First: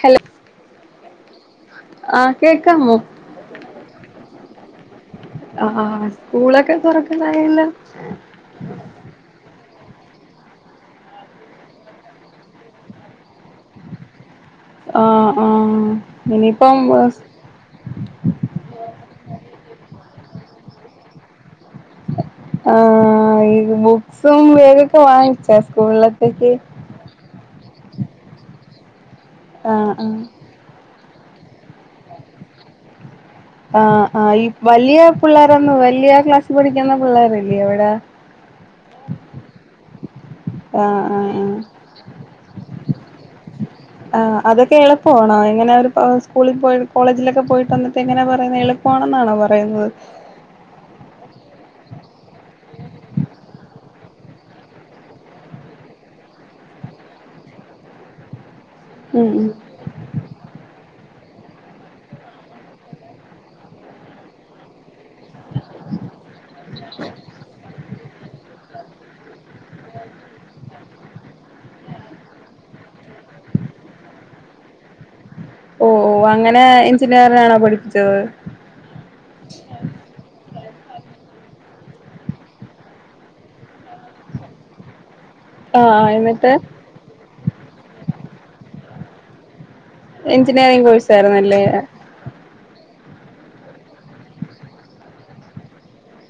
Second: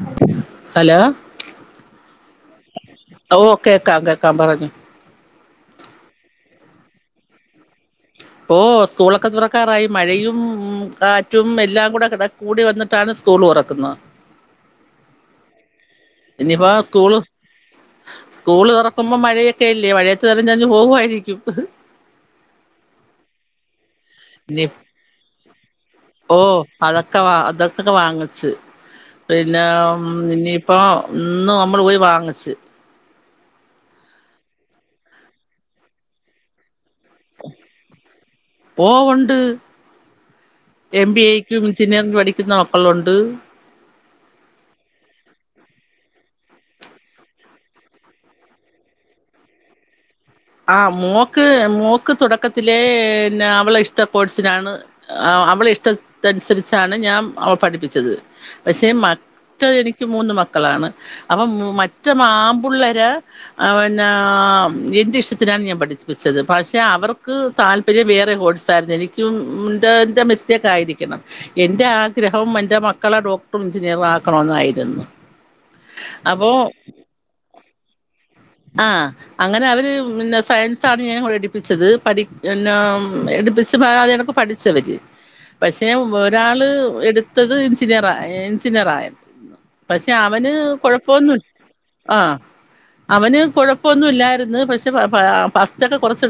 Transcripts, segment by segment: Hello hello ആഹ് കേക്കാമോ ഓ കേക്കാം കേക്കാം പറഞ്ഞോ അഹ് ആഹ് സ്കൂളൊക്കെ തുറക്കാനായല്ലോ ഓഹ് സ്കൂളൊക്കെ തുറക്കാറായി മഴയും കാറ്റും എല്ലാം കൂടെ കട കൂടി വന്നിട്ട് ട്ടാണ് സ്കൂള് തുറക്കുന്നത് ആഹ് ആഹ് ഇനിയിപ്പോ സ്കൂള് സ്കൂള് തുറക്കുമ്പോ മഴയൊക്കെല്ലേ മഴയത്ത് നനഞ്ഞ് നഞ്ഞ് പോകുമായിരിക്കും ആഹ് [unintelligible] ബുക്സും ഇനി വേഗൊക്കെ വാങ്ങിച്ച ഓ സ്കൂളിലത്തേക്ക് അതൊക്കെ വ അതൊക്കൊക്കെ വാങ്ങിച്ച് പിന്നെ ആ ആ ഇനി ഇപ്പോ ഇന്ന് നമ്മള് പോയി വാങ്ങിച്ച് ആഹ് ആഹ് ഈ വലിയ പിള്ളേരൊന്നു വലിയ ക്ലാസ്സിൽ പഠിക്കുന്ന പിള്ളേരില്ലേ അവിടെ ഓ ഒണ്ട് ആ എം ആ ആ ബി എ ക്കും ഞ്ചിനീയറിന് പഠിക്കുന്ന മക്കളുണ്ട് ആഹ് അതൊക്കെ എളുപ്പമാണോ എങ്ങനെ അവര് സ്കൂളിൽ പോയി കോളേജിലൊക്കെ പോയിട്ട് വന്നിട്ട് എങ്ങനെ പറയുന്ന് എളു പ്പാണ് എന്നാണോ പറയുന്നത് ആഹ് മോക്ക് മോക്ക് തുടക്കത്തിലേന്നെ അവളെ ഇഷ്ട കോഴ്സിനാണ് ആഹ് അവളെ ഇഷ്ടത്തനുസരിച്ചാണ് ഞാൻ അവളെ പഠിപ്പിച്ചത് പക്ഷേ ഉം മറ്റ് ഉം എനിക്ക് മൂന്ന് മക്കളാണ് അപ്പം മറ്റ ആമ്പുള്ളേരെ പിന്ന ആം എന്റെ ഇഷ് ത്തിനാണ് ഞാൻ പഠിപ്പിച്ചത് പക്ഷെ അവർക്ക് താല്പര്യം വേറെ കോഴ്സായിരുന്നു എനിക്കും എ എന്റെ മിസ്- സ്‌റ്റൈക്കായിരിക്കണം എൻ്റെ ആഗ്രഹം എന്റെ മക്കളെ ഡോക്ടറും എഞ്ചിനീയറും ആക്കണന്നായിരുന്നു ഓഹ് അങ്ങനെ എഞ്ചിനീയറിനാണോ പഠിപ്പിച്ചത് ആഹ് അങ്ങനെ അവര് പിന്നെ സയൻസാണ് ഞാൻ എടുപ്പിച്ചത് പടി പിന്നെ എടുപ്പിച്ചു അതെകണക്ക്- പഠിച്ചവര് ആ പക്ഷെ ആ, എന്നിട്ട് ഒരാള് എടുത്തത് എഞ്ചിനീയറ എഞ്ചിനീയറായ പക്ഷെ അവന് എഞ്ചിനീയറിംഗ് കോഴ്സ് കൊഴപ്പൊന്നുല്ലാ ആയിരുന്നല്ലേ ആഹ് അവന് കൊഴപ്പൊന്നുമില്ലായിരുന്നു പക്ഷെ ഫസ്റ്റ് ഒക്കെ കുറച്ച്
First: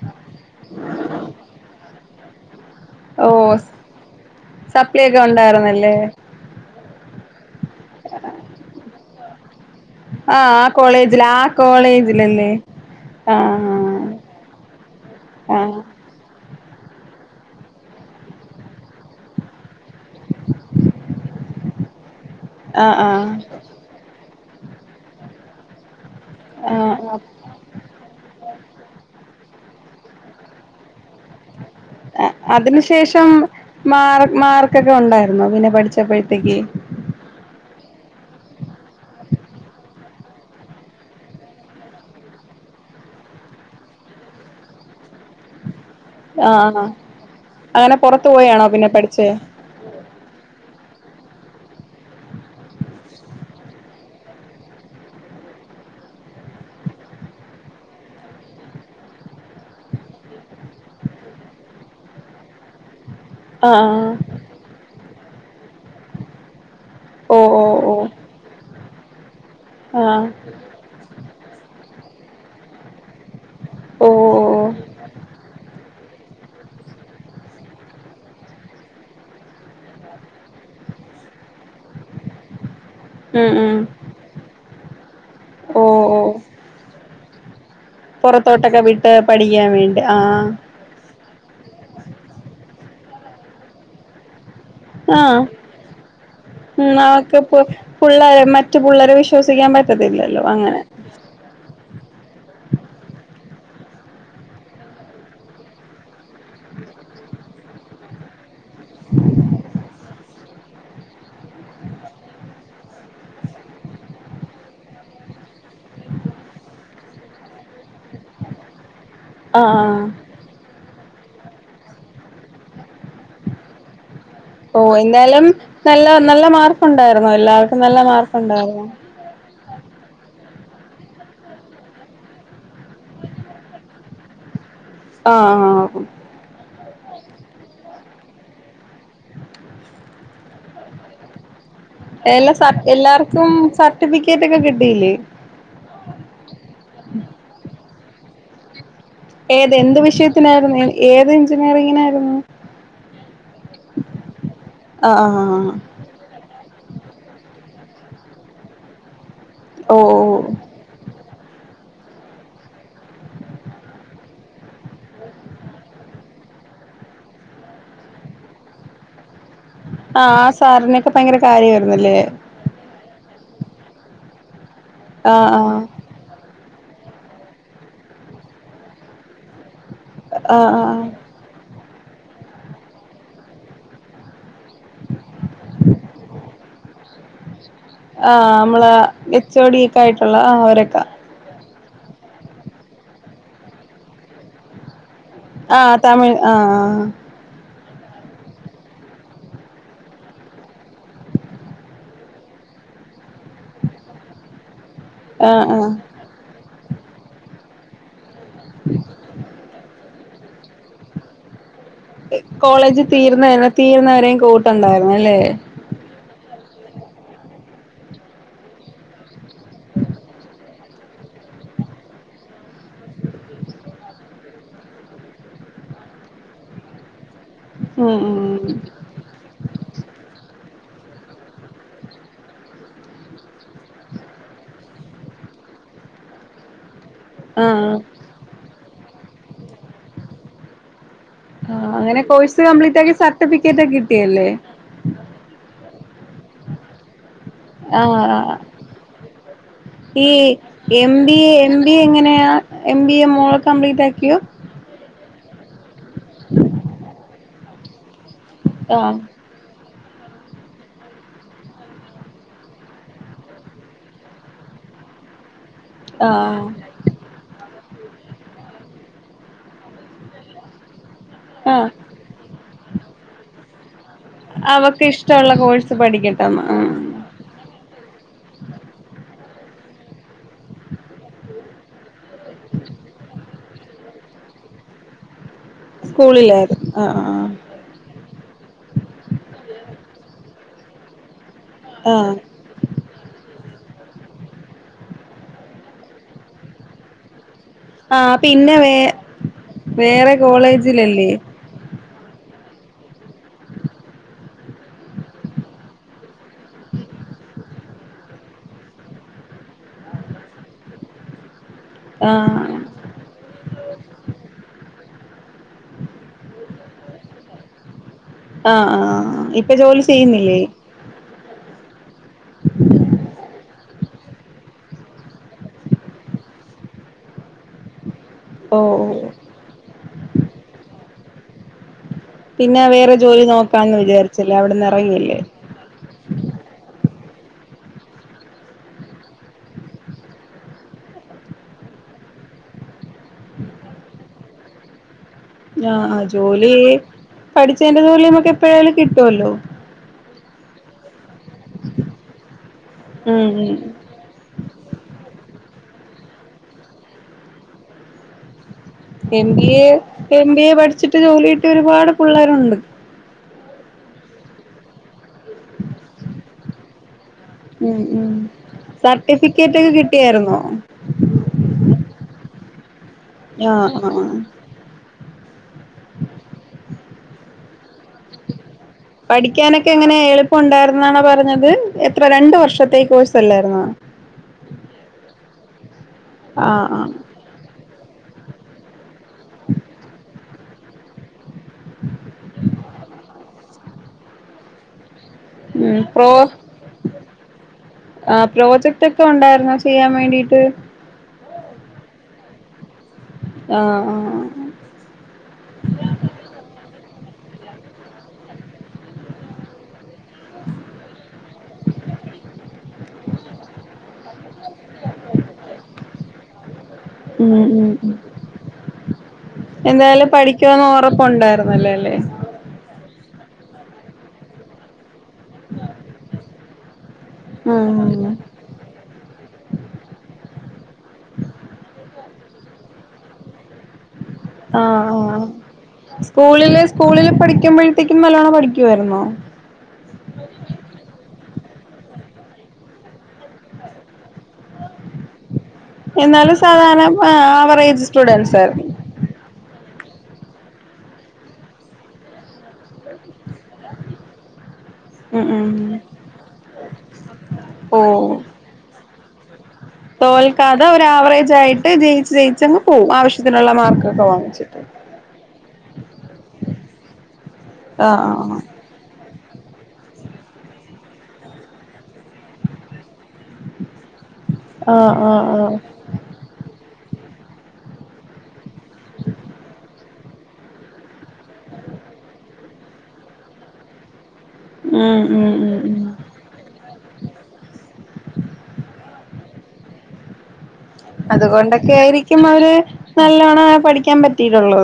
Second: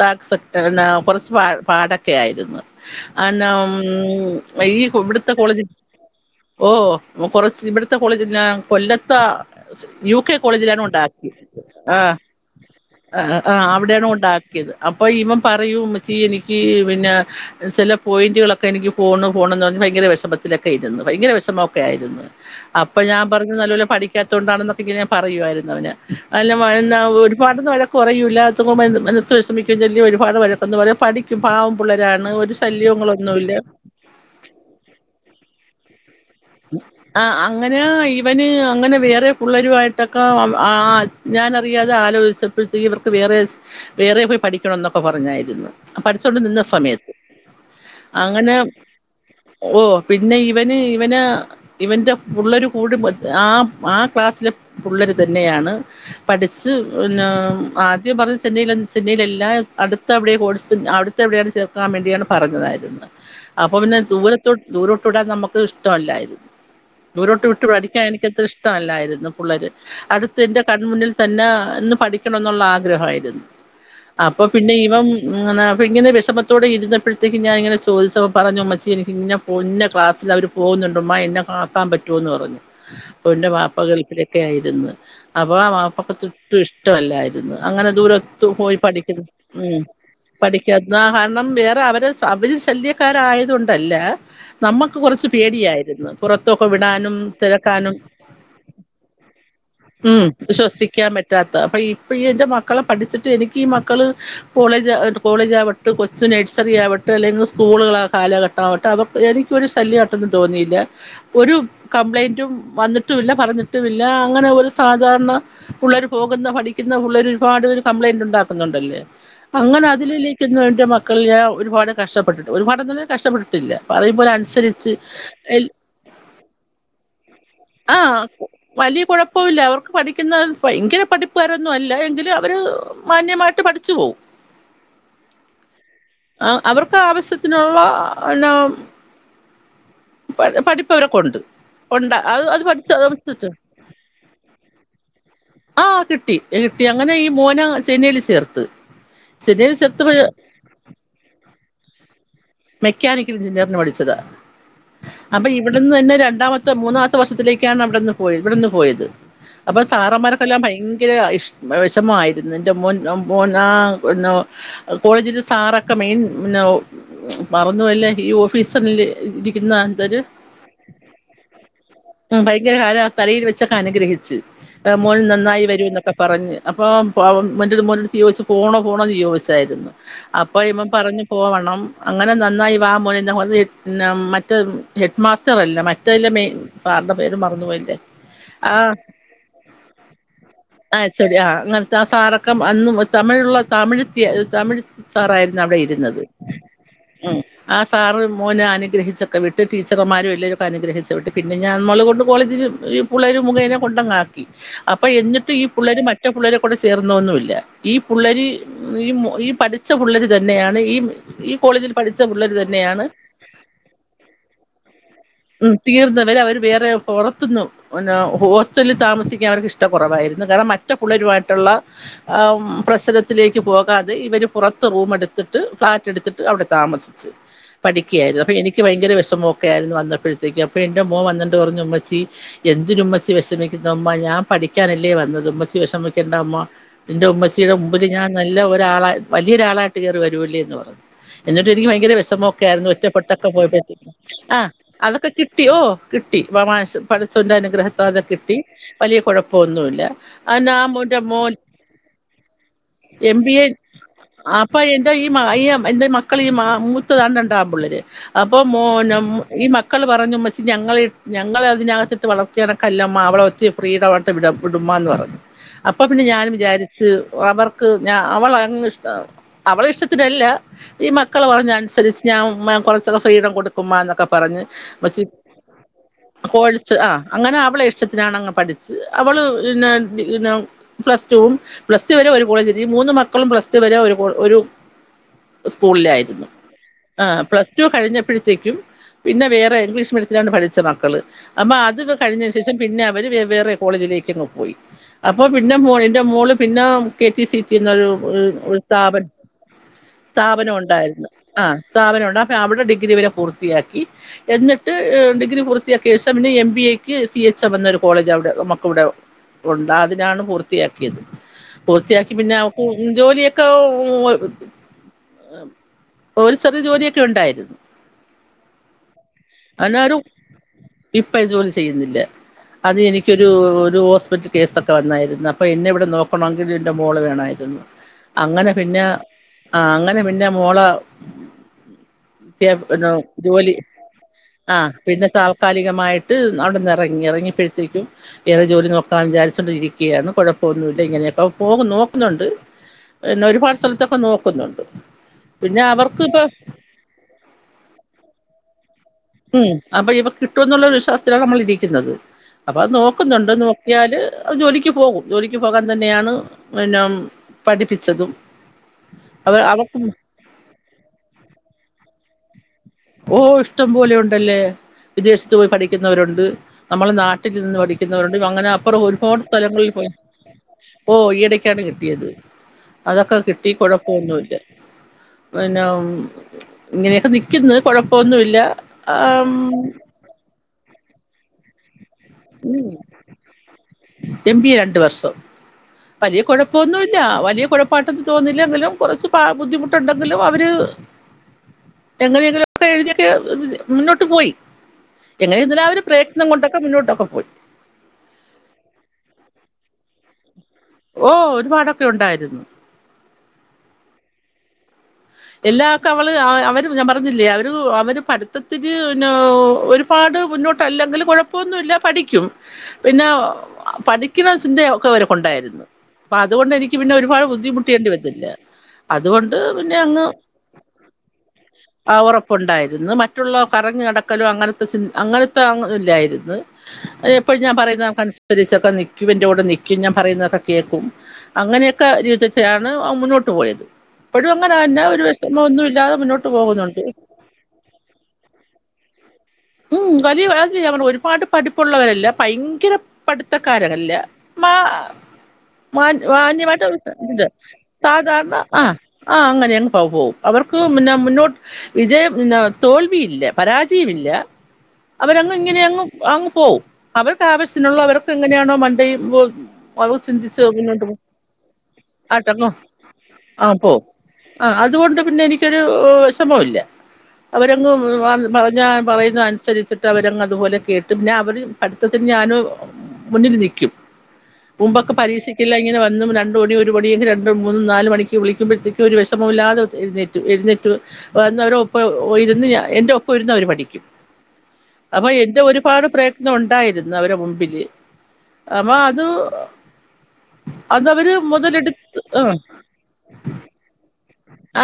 ടാപ്സ് [unintelligible] കൊറച്ച് പാടൊക്കെ ആയിരുന്ന്- ഓ ആന്ന ഉം സപ്ലി ഒക്കെ ഇവിടുത്ത കോളേജി ഉണ്ടായിരുന്നല്ലേ ഓ കൊറച്ച് ഇവിടത്തെ കോളേജന്ന കൊല്ലത്ത യു കെ ആ ആ കോളേജിലാണ് ഉണ്ടാ കോളേജിൽ ആ ആഹ് കോളേജിലല്ലേ ആഹ് ആഹ് അവിടെയാണ് കൊണ്ടാക്കി അപ്പൊ ഇവൻ ആഹ് പറയും ഉമ്മച്ചി എനിക്ക് പിന്നെ ചില പോയിന്റിളൊക്കെ ഒക്കെ എനിക്ക് ഫോണ് ഫോണ് എന്ന് പറഞ്ഞാൽ ഭയങ്കര വിഷമത്തിലൊക്കെയിരുന്നു ഭയങ്കര വിഷമൊക്കെ ആയിരുന്നു. ആഹ് അപ്പൊ ഞാൻ ആഹ് പറഞ്ഞു നല്ലപോലെ പഠിക്കാത്തുകൊണ്ടാണൊക്കെ ഇങ്ങനെ പറയുവായിരുന്നു അവന് അല്ല [unintelligible] ആഹ് വഴക്ക് പറയുല [unintelligible] മനസ്സ് വിഷമിക്കല്ല ഒരുപാട് വഴക്ക് എന്ന് പറയാ പഠിക്കും പാവം പിള്ളേരാണ് ആഹ് ഒരു അതിനു ശേഷം ശല്യങ്ങളൊന്നുമല്ല മാർ മാർക്കൊക്കെ ഉണ്ടായിരുന്നു പിന്നെ പഠിച്ചപ്പോഴത്തേക്ക്- ആഹ് അങ്ങനെ ഇവന് അങ്ങനെ വേറെ പള്ളരു ആയിട്ടൊക്ക ആഹ് ഞാനറിയാതെ ആലോചിച്ചപ്പോഴത്തേ ഇവർക്ക് വേറെ വേറെ പോയി പഠിക്കണം എന്നൊക്കെ പറഞ്ഞായിരുന്നു. പഠിച്ചോണ്ട് നിന്ന ആഹ് സമയത്ത് അങ്ങനെ പുറത്തു പോയാണോ അങ്ങന- പിന്നെ പഠിച്ചേ ഓ പിന്ന ഇവന് ഇവന ഇവൻ്റെ പുള്ളര് കൂടി ആഹ് ആഹ് ക്ലാസ്സിലെ പിള്ളര് തന്നെയാണ് പഠിച്ചു പിന്ന ആദ്യം പറഞ്ഞ ചെന്നൈ ചെന്നൈയില എല്ലാം അടുത്ത അവിടെ കോഴ്സ് അടു എവിടെയാണ് ചേർക്കാൻ വേണ്ടിയാണ് പറഞ്ഞതായിരുന്ന് അപ്പൊ പിന്നെ ആഹ് ദൂരത്തോ ദൂരോട്ട് ഇടാൻ നമുക്ക് ഇഷ്ടമല്ലായിരുന്നു. ഓ ദൂരോട്ട് ഓ വിട്ട് ഓ പഠിക്കാൻ എനിക്ക് അത്ര ഇഷ്ടമല്ലായിരുന്നു പുള്ളര് ആഹ് അടുത്ത് എന്റെ കണ്മുന്നിൽ തന്നെ നിന്ന് പഠിക്കണം എന്നുള്ള ആഗ്രഹമായിരുന്നു. ഓ അപ്പൊ ഓ പിന്നെ ഇവൻ ഇങ്ങനെ വിഷമത്തോടെ ഇരുന്നപ്പോഴത്തേക്ക് ഞാന ഇങ്ങനെ ചോദിച്ച പറഞ്ഞു അമ്മച്ചി എനിക്ക് പിന്നെ പൊൻ ക്ലാസ്സിൽ അവര് പോകുന്നുണ്ടമ്മ എനി ആക്കാൻ പറ്റൂന്ന് പറഞ്ഞു അപ്പൊ ഇവന്റെ ഉം ഉം വാപ്പ ഗൾഫില്- യായിരുന്ന് അപ്പോ ആഹ് ഓ ഓ വാപ്പക് ഇഷ്ടമല്ലായിരുന്ന് അങ്ങനെ- ദൂരത്തു പോയി പുറത്തോട്ടൊക്കെ വിട്ട് പഠിക്കണ് പഠിക്കാൻ ഉം വേണ്ടി ആഹ് പഠി കാരണം വേറെ അവരെ അവര് ശല്യക്കാരായത്കൊണ്ടല്ല നമ്മക്ക് കുറച്ച് ആഹ് പേടിയായിരുന്നു. പുറത്തൊക്കെ ഉം വിടാനും അവക്ക് പു തിരക്കാനും പുള്ളേരെ മറ്റു പുള്ളേരെ വിശ്വസിക്കാൻ ഉം പറ്റത്തില്ലല്ലോ അങ്ങനെ വിശ്വസിക്കാൻ പ പറ്റാത്ത അപ്പ ഇപ്പ ഈ എന്റെ മക്കളെ പഠിച്ചിട്ട് എനിക്ക് ഈ മക്കള് കോളേജ് കോളേജ് ആവ കൊച്ച് നഴ്സറി ആവട്ട് അല്ലെങ്കിൽ സ്കൂളുകള കാലഘട്ടം ആവട്ട് അവർക്ക് എനിക്കൊരുശല്യട്ടൊന്നും തോന്നിയില്ല- ഒരു കംപ്ലൈയിൻറ്റും വന്നിട്ടുമില്ല പറഞ്ഞിട്ടുമില്ല അങ്ങനെ ഒരു സാധാരണ പിള്ളേര് പോകുന്ന പഠിക്കുന്ന പിള്ളർ ഒരുപാട് പേര് കംപ്ലൈന്റ് ഉണ്ടാക്കുന്നുണ്ടല്ലേ ആഹ് അങ്ങനെ ആഹ് അതില ഇന്നും എന്റ മക്കള ഒരുപാട് കഷ്ടപ്പെട്ടിട്ട് ഒരുപാടൊന്നും കഷ്ടപ്പെട്ടിട്ടില്ലാ അതേപോലെ അനുസ അനുസരിച്ച് ഓഹ് എന്തായാലും എൽ നല്ല നല്ല മാർക്ക് ഉണ്ടായിരുന്നോ എല്ലാവർക്കും നല്ല മാർക്ക് ഉണ്ടായിരുന്നോ? കൊഴപ്പല്ല അവർക്ക് പഠിക്കുന്ന ഭയങ്കര പഠിപ്പുകാരൊന്നും അല്ല എങ്കിലും അവര് മാന്യമായിട്ട് പഠിച്ചു പോവും. ആഹ് ആഹ് ആഹ് അവർക്ക് ആവശ്യത്തിനുള്ള [unintelligible] പഠിപ്പവരൊക്കെ ഉണ്ട് ഉണ്ട എല്ലാ സർ എല്ലാർക്കും സർട്ടിഫിക്കറ്റ് ഒക്കെ കിട്ടില്ലേ? ആഹ് കിട്ടി എൽ എങ്ങനെ ഈ മോന ചെന്നൈയിൽ ചേർത്ത്. സെനേല് ഏത് എന്ത് ചേർത്തപ്പോ വിഷയത്തിനായിരുന്നു ഏത് എഞ്ചിനീയറിങ്ങിനായിരുന്നു? മെക്കാനിക്കൽ എഞ്ചിനീയറിന് പഠിച്ചതാ ആഹ് ആഹ് അപ്പ ആഹ് ഇവട്ന്ന് തന്നെ രണ്ടാമത്തെ മൂന്നാ വർഷത്തിലേക്കാണ് അവടെന്ന് പോയേ ഇവടെന്ന് പോയത് അപ്പ ഓഹ് ഓഹ് സാറന്മാർക്കെല്ലാം ഭയ ങ്കരഷ് വിഷമായിരുന്ന് ഇൻ്റെ മോൻ മോനാ ന്ന കോളേജിന്റെ സാറക്കെ മെയിൻ ന്ന പറന്ന പോല്ലേ ഈ ഓഫീസ് ഇരിക്കുന്ന എന്തര് ആഹ് സാറിനൊക്കെ ഭയങ്കര കാര്യായിരുന്നുല്ലേ? ഭയങ്കര കാലം ആഹ് തലയിൽ വെച്ചൊക്കെ അനുഗ്രഹിച്ച് മോൻ ആഹ് നന്നായി ആഹ് വരൂ എന്നൊക്കെ പറഞ്ഞ് അപ്പോ പ്പ മൻ്റ് മോനോട്ത്ത് ചോയിച്ച് പോണോ പോണോ ന്ന് ചോയിച്ചായിരുന്നു. അപ്പൊ ആഹ് ഇവ ആഹ് പറഞ്ഞു പോവണം അങ്ങനെ നന്നായി വാ മോനെ [unintelligible] മ റ്റ ഹെഡ് മാസ്റ്ററല്ല മറ്റല്ലാം മെയി സാറിൻ്റെ പേര് മറന്നുപോയില്ലേ. ആഹ് ആ മ്മള ഗച്ചോടീക്ക ആയിട്ടുള്ള ആഹ് അവരക്കെ ശര്യാ അങ്ങൻത്ത ആഹ് സാറക്കെ അന്നും തമിഴുള്ള തമിഴ്ത്തി തമിഴ് സാറായി നവിടെ ആഹ് ഇരുന്നത് തമിഴ് ആഹ് ഉം ആഹ് സാർ മോനെ അനുഗ്രഹിച്ചക്കെ വിട്ട് ടീച്ചർമാരും എള്ളേരും അനുഗ്രഹിച്ച് വിട്ട്. പിന്നെ ഞമ്മള് കൊണ്ട് കോളേജിൽ ഈ പുള്ളേർ മുഖേനെ കൊണ്ടങ്ങാക്കി അപ്പ എന്നിട്ട് ഈ ആഹ് ആഹ് പുള്ളേര് മ റ്റ പുള്ളേരേ കൂടെ ചേർന്നൊന്നുല്ല ഈ പുള്ളേര് ഈ ഈ പഠിച്ച പുള്ളേര് തന്നെയാണ് ഈ ഈ കോളേജിൽ പഠിച്ച പിള്ളേർ തന്നെയാണ് കോളേജ് തീർന്ന് എന്ന് തീർന്നവരെ കൂട്ട്ണ്ടായിരുന്നു അല്ലേ? തീർന്ന വര് അവര് വേറെ പൊറത്ത്ന്നും ഒന്നോ ഹോസ്റ്റല്ല് താമസിക്കാൻ അവർക്ക് ഇഷ്ട കൊറവായിരുന്നു. കാരണം മറ്റേ പുള്ളേരുമായിട്ടുള്ള ആം പ്രശ്നത്തിലേക്ക് പോകാതെ ഇവര് പുറത്ത് റൂമട്ത്ത്ട്ട് ഫ്ളാറ്റ് ട്ത്ത്ട്ട് അഒടെ താമസിച്ച്. ഉം പഠിക്ക്യായിരുന്നു അപ്പ ഉം എനിക്ക് ഭയങ്കര വെഷമൊക്കെയിരുന്നു വന്നപ്പോഴത്തേക്ക് അപ്പഴെ എന്റെ മോൻ വന്നിട്ട് പറഞ്ഞു ഉമ്മസ്സി എന്ത് നുമ്മഷി വെഷമിക്കുന്നാ ഉമ്മാ ഞാൻ പഠിക്കാനല്ലേ വന്നത് ഉമ്മഷി വെഷമിക്കേണ്ട അമ്മ എന്റെ ഉമ്മശിയുടെ ആഹ് മുമ്പിൽ ഞാൻ നല്ല ഒരാള വലിയൊരാളായിട്ട് കേറി വരൂല്ലേ എന്ന് പറഞ്ഞു. എന്നിട്ട് എനിക്ക് ആഹ് ഭയങ്കര അങ്ങനെ വിഷമൊക്കെ കോഴ്സ് ആയിരുന്നു കംപ്ലീറ്റ് ആക്കി ഒറ്റപ്പട്ടൊക്കെ സർട്ടിഫിക്കറ്റ് പോയപ്പോഴത്തേ ഒക്കെ കിട്ടിയല്ലേ ആഹ് അതൊക്കെ കിട്ടിയോ കിട്ടി വ മാഷ് പടച്ചോന്റെ അനുഗ്രഹത്തോ അത് കിട്ടി. ആഹ് വലിയ കുഴപ്പമൊന്നുമില്ല ഈ അന്നാ എം മോന്റെ ബി മോൻ എ എം ബി എ എങ്ങനെയ എം ബി എ മോള് കംപ്ലീറ്റ് ആ ക്കിയോ പ്പൊ എന്റെ ഈ മാ ഈയം എന്റെ മക്കള് ഈ മാ മൂത്ത തണ്ടണ്ടാ പുള്ളര് അപ്പൊ ആഹ് മോന് മ് ഈ മക്കൾ പറ റഞ്ഞു മ്മച്ചി ഞങ്ങളെ ഞങ്ങൾ അതിനകത്ത്ട്ട് വളർത്തിയതക്കല്ല അമ്മ അവളെ വച്ച് ഫ്രീഡായിട്ട് വിട വിടുമ്മാന്ന് പറഞ്ഞു. അപ്പൊ പിന്നെ ഞാനും ആഹ് വിചാരിച്ച് അവർക്ക് ഞ അവള് അങ്ങ് ഇഷ്ടം അവളെ ഇഷ്ടത്തിനല്ല ഈ മക്കള് പറഞ്ഞ ആഹ് അനുസരിച്ച് ഞാൻ മ്മ കുറച്ചൊക്കെ ഫ്രീഡം കൊടുക്കുമ്മാ ന്നൊക്കെ പറഞ്ഞ് അവക്ക് ഉമ്മച്ചി ഇഷ്ടമുള്ള കോഴ്സ് പഠിക്കട്ടെ ന്നാ കോഴ്സ് ആ അങ്ങനെ അവളെ ഇഷ്ടത്തിനാണങ്ങ് പഠിച്ച് അവള് ന്നെ ന്നെ പ്ലസ്ടുവും പ്ലസ് ടു വരെ ഒരു കോളേജ് ഈ മൂന്ന് മക്കളും പ്ലസ് ടു വരെ ഒരു കോ ഒരു സ്കൂളിലായിരുന്നു ആഹ് പ്ലസ് ടു കഴിഞ്ഞപ്പഴത്തേക്കും പിന്നെ വേറെ ഇംഗ്ലീഷ് മീഡിയത്തിലാണ് പഠിച്ച മക്കൾ അമ്മാ അത് ആഹ് കഴിഞ്ഞേന് ശേഷം പിന്നെ അവര് വേ വേറെ കോളേജിലേക്കങ്ങ് പോയി. അപ്പൊ പിന്നെ മോൾ ഇന്റെ മോള് പിന്നെ കെ ടി സി റ്റി എന്നൊരു ആഹ് ഒരു പിന്നെ ഒരു വേ സ്ഥാപനം വേറെ സ്ഥാപനം ഉണ്ടായിരുന്ന്. കോളേജിലല്ലേ ആഹ് സ്ഥാപനം ഉണ്ട് അപ്പ അവടെ ഡിഗ്രി വരെ പൂർത്തിയാക്കി. എന്ന്ട്ട് ഡിഗ്രി പൂർത്തിയാക്കേശം പിന്നെ എം ബി എക്ക് സി എച്ച് എം എന്നൊരു കോളേജ് ഒടെ മക്കളുടെ ഉണ്ടാതിനാണ് പൂർത്തിയാക്കിയത്. പൂർത്തിയാക്കി പിന്നെ ആഹ് ജോലിയൊക്കെ ഒരു സ്റ ജോലിയൊക്കെ ഉണ്ടായിരുന്നു ആഹ് ആഹ അതിനാരും ഇപ്പ ജോലി ചെയ്യുന്നില്ല അത് എനിക്കൊരു ഒരു ഹോസ്പിറ്റൽ കേസൊക്കെ വന്നായിരുന്നു അപ്പൊ എന്നെ ഇവിടെ നോക്കണെങ്കിൽ ന്റെ മോള് വേണായിരുന്നു അങ്ങനെ ഓഹ് പിന്നെ ഓഹ് ആ അങ്ങനെ പിന്നെ മോള പിന്നെ വേറെ ജോലി നോക്കാന്ന് വിചാരിച്ചു ആ പിന്നെ താൽക്കാലികമായിട്ട് അവിടെ നിറങ്ങി ഇറങ്ങിപ്പോഴ്ത്തരിക്കും വേറെ ജോലി നോക്കാൻ വിചാരിച്ചോൊണ്ടിരിക്കുകയാണ് കുഴപ്പമൊന്നുമില്ല ഇങ്ങനെയൊക്കെ പോകും നോക്കുന്നുണ്ട് പിന്നെ ഒരുപാട് സ്ഥലത്തൊക്കെ നോക്കുന്നുണ്ട് പിന്നെ ആഹ് അവർക്ക് ഇപ്പ ജോലി പഠിച്ചതിന്റെ ജോലി നമുക്ക് എപ്പോഴോലും കിട്ടുവല്ലോ ഉം അപ്പൊ ഇവ കിട്ടും എന്നുള്ളരു വിശ്വാസത്തിലാണ് നമ്മളിരിക്കുന്നത് അപ്പൊ അത് ഉം നോക്കുന്നുണ്ട് ഉം നോക്കിയാല് ജോലിക്ക് പോകും ജോലിക്ക് പോകാൻ തന്നെയാണ് പിന്നെ പഠിപ്പിച്ചതും എം അവ ബി എ അവർക്ക് എം ബി എ പഠിച്ചിട്ട് ജോലി കിട്ടിയ ഒരുപാട് പിള്ളേരുണ്ട് ഓ ഇഷ്ടം പോലെ ഉണ്ടല്ലേ വിദേശത്ത് പോയി പഠിക്കുന്നവരുണ്ട് നമ്മള നാട്ടിൽ നിന്ന് ഉം ഉം പഠിക്കുന്നവരുണ്ട് അങ്ങനെ അപ്പറം ഒരുപാട് സർട്ടിഫിക്കറ്റ് സ്ഥലങ്ങളിൽ ഒക്കെ പോയി കിട്ടിയായിരുന്നോ ഓ ഈയിടക്കാണ് കിട്ടിയത് അതൊക്കെ കിട്ടി ആഹ് ആഹ് കുഴപ്പൊന്നുമില്ല പിന്നെ ഇങ്ങനെയൊക്കെ നിക്കുന്നു കൊഴപ്പൊന്നുമല്ല പഠിക്കാനൊക്കെ എങ്ങനെ എളുപ്പം ഉണ്ടായിരുന്നാണോ പറഞ്ഞത് എത്ര രണ്ട വർഷത്തെേ കോഴ്സ്ല്ലായിരുന്ന എം ബി എ രണ്ട് വർഷം വലിയ ആഹ് ആഹ് കുഴപ്പമൊന്നുമല്ല വലിയ കുഴപ്പാട്ടൊന്നും തോന്നുന്നില്ലെങ്കിലും കുറച്ച് ബുദ്ധിമുട്ടുണ്ടെങ്കിലും അവര് [inaudible] എങ്ങനെയെങ്കിലും ഒക്കെ എഴുതിയൊക്കെ മുന്നോട്ട് പോയി എങ്ങനെങ്കും ഉം ഒരു പ്രയത്നം കൊണ്ടൊക്കെ മുന്നോട്ടൊക്കെ പോയി ആഹ് പ്രോജക്റ്റ് ഒക്കെ ഉണ്ടായിരുന്നോ ചെയ്യാൻ വേണ്ടീട്ട് ഓ ഒരുപാടൊക്കെ ഉണ്ടായിരുന്നു ആഹ് ആ എല്ലാവർക്കും അവള് അവര് ഞാൻ പറഞ്ഞില്ലേ അവര് അവര് പഠിത്തത്തിന്ന ഒരു പാട് മുന്നോട്ട് അല്ലെങ്കിൽ കുഴപ്പമൊന്നുമില്ല പഠിക്കും പിന്നെ പഠിക്കുന്ന ചിന്തയ ഒക്കെ അവർക്ക ഉണ്ടായിരുന്നു അപ്പൊ അതുകൊണ്ട് എനിക്ക് പിന്നെ ഒരുപാട് ഉം ഉം ബുദ്ധിമുട്ടിയേണ്ടി ഉം വന്നില്ല അതുകൊണ്ട് പിന്നെ അങ്ങ് എന്തായാലും പഠിക്കുവെന്ന് ഉറപ്പുണ്ടായിരുന്നല്ലേ അല്ലേ ഉണ്ടായിരുന്നു മറ്റുള്ള കറഞ്ഞ കിക്കലോ അങ്ങനത്തെ അങ്ങനത്തെ അല്ലായിരുന്നു ഇപ്പോഴ ഞാൻ ഉം പറുന്നതക്കനുരിച്ചക്ക നിക്ക് ക്യൂവിൻ്റ കൂടെ നിൽക്കും ഞാൻ പറയുന്നതൊക്കെ കേൾക്കും അങ്ങനെയൊക്കെ രീതത്തിലാണ് മുന്നോട്ട് പോയത് ഇപ്പോഴും ആ അങ്ങനന്ന ഒരു ആ വിഷമ ഒന്നും സ്കൂളില് സ്കൂളില് പഠിക്കുമ്പോഴത്തേക്കും നല്ലവോണം പഠിക്കുവായിരുന്നോ ഉം വലിയ അ ഒരുപാട് പഠിപ്പുള്ളവരല്ല ഭയങ്കര പഠിത്തക്കാരല്ല എന്നാലും സാധാരണ മാന്യമായിട്ടംണ്ട് ആവറേജ് സാധാരണ സ്റ്റുഡൻസ് ആയിരുന്നു ആഹ് ആഹ് അങ്ങനെ അങ് പോ പോവും അവർക്ക് പിന്നെ മുന്നോട്ട് വിജയം തോൽവിയില്ല പരാജയമില്ല ഉം അവരങ്ങ് ഉം ഇങ്ങനെ അങ്ങ് അങ്ങ് പോവും അവർക്ക് ആവശ്യത്തിനുള്ള ഓ അവർക്ക് എങ്ങനെയാണോ മണ്ട തോൽക്കാതെ ഒരു ആവറേജ് ആയിട്ട് ജയിച്ച് ആട്ടങ്ങോ ജയിച്ചങ്ങ് പോകവും ആവശ്യത്തിനുള്ള മാർക്കൊക്കെ വങ്ങ ആഹ് അതുകൊണ്ട് പിന്നെ എനിക്കൊരു വിഷമവും ഇല്ല അവരങ്ങും ആ പറഞ്ഞാ പറയുന്ന അവസരിച്ചിട്ട് അവരങ് അതുപോലെ കേട്ട് പിന്ന അവര് പഠിത്തത്തിന് ഞാനും മുന്നിൽ നിൽക്കും ആ മുമ്പൊക്കെ ആ ആ ആ പരീക്ഷിക്കില്ല ഇങ്ങനെ എന്നന്നും രണ്ടു മടി ഒരു പടിിയെങ്കിൽ രണ്ടും മൂന്നും നാല് മണിക്ക് വിളിക്കുമ്പോഴത്തേും ഒരു വിഷമ ഇല്ലാതെ എഴുന്നേറ്റു എഴുന്നേറ്റു വന്നവര ഒപ്പ ഇരുന്ന് എന്റെ ഒപ്പം ഇരുന്ന്വര് പഠിക്കും ഉം അപ്പൊ ഉം എന്റെ ഉം ഉം ഒരുപാട് പ്രയത്നം ഉണ്ടായിരുന്നു അവരെ മുമ്പില് അപ്പൊ അത് അതവര് അതുകൊണ്ടൊക്കെ മുതലെടുത്ത് ആയിരിക്കും ആ അവര് നല്ലവണം പഠിക്കാൻ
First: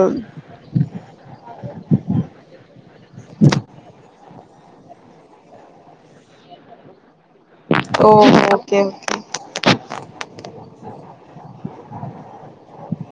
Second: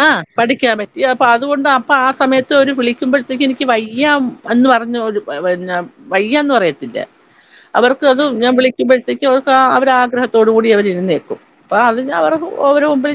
ആ പഠിക്കാൻ പറ്റി അപ്പൊ അതുകൊണ്ട് അപ്പൊ ആ സമയത്ത് അവര് വിളിക്കുമ്പോഴത്തേക്ക് എനിക്ക് വയ്യ എന്ന് പറഞ്ഞ വയ്യന്ന് പറയത്തില്ല അവർക്ക് ഓ അത്ും ഞാൻ ഓക്കെ ഓക്കെ വിളിക്കുമ്പോഴത്തേക്ക്. അവര് ആഗ്രഹത്തോട കൂടി അവർരുന്നേക്കും അപ്പ അവരെ അവരെ മുമ്പില്.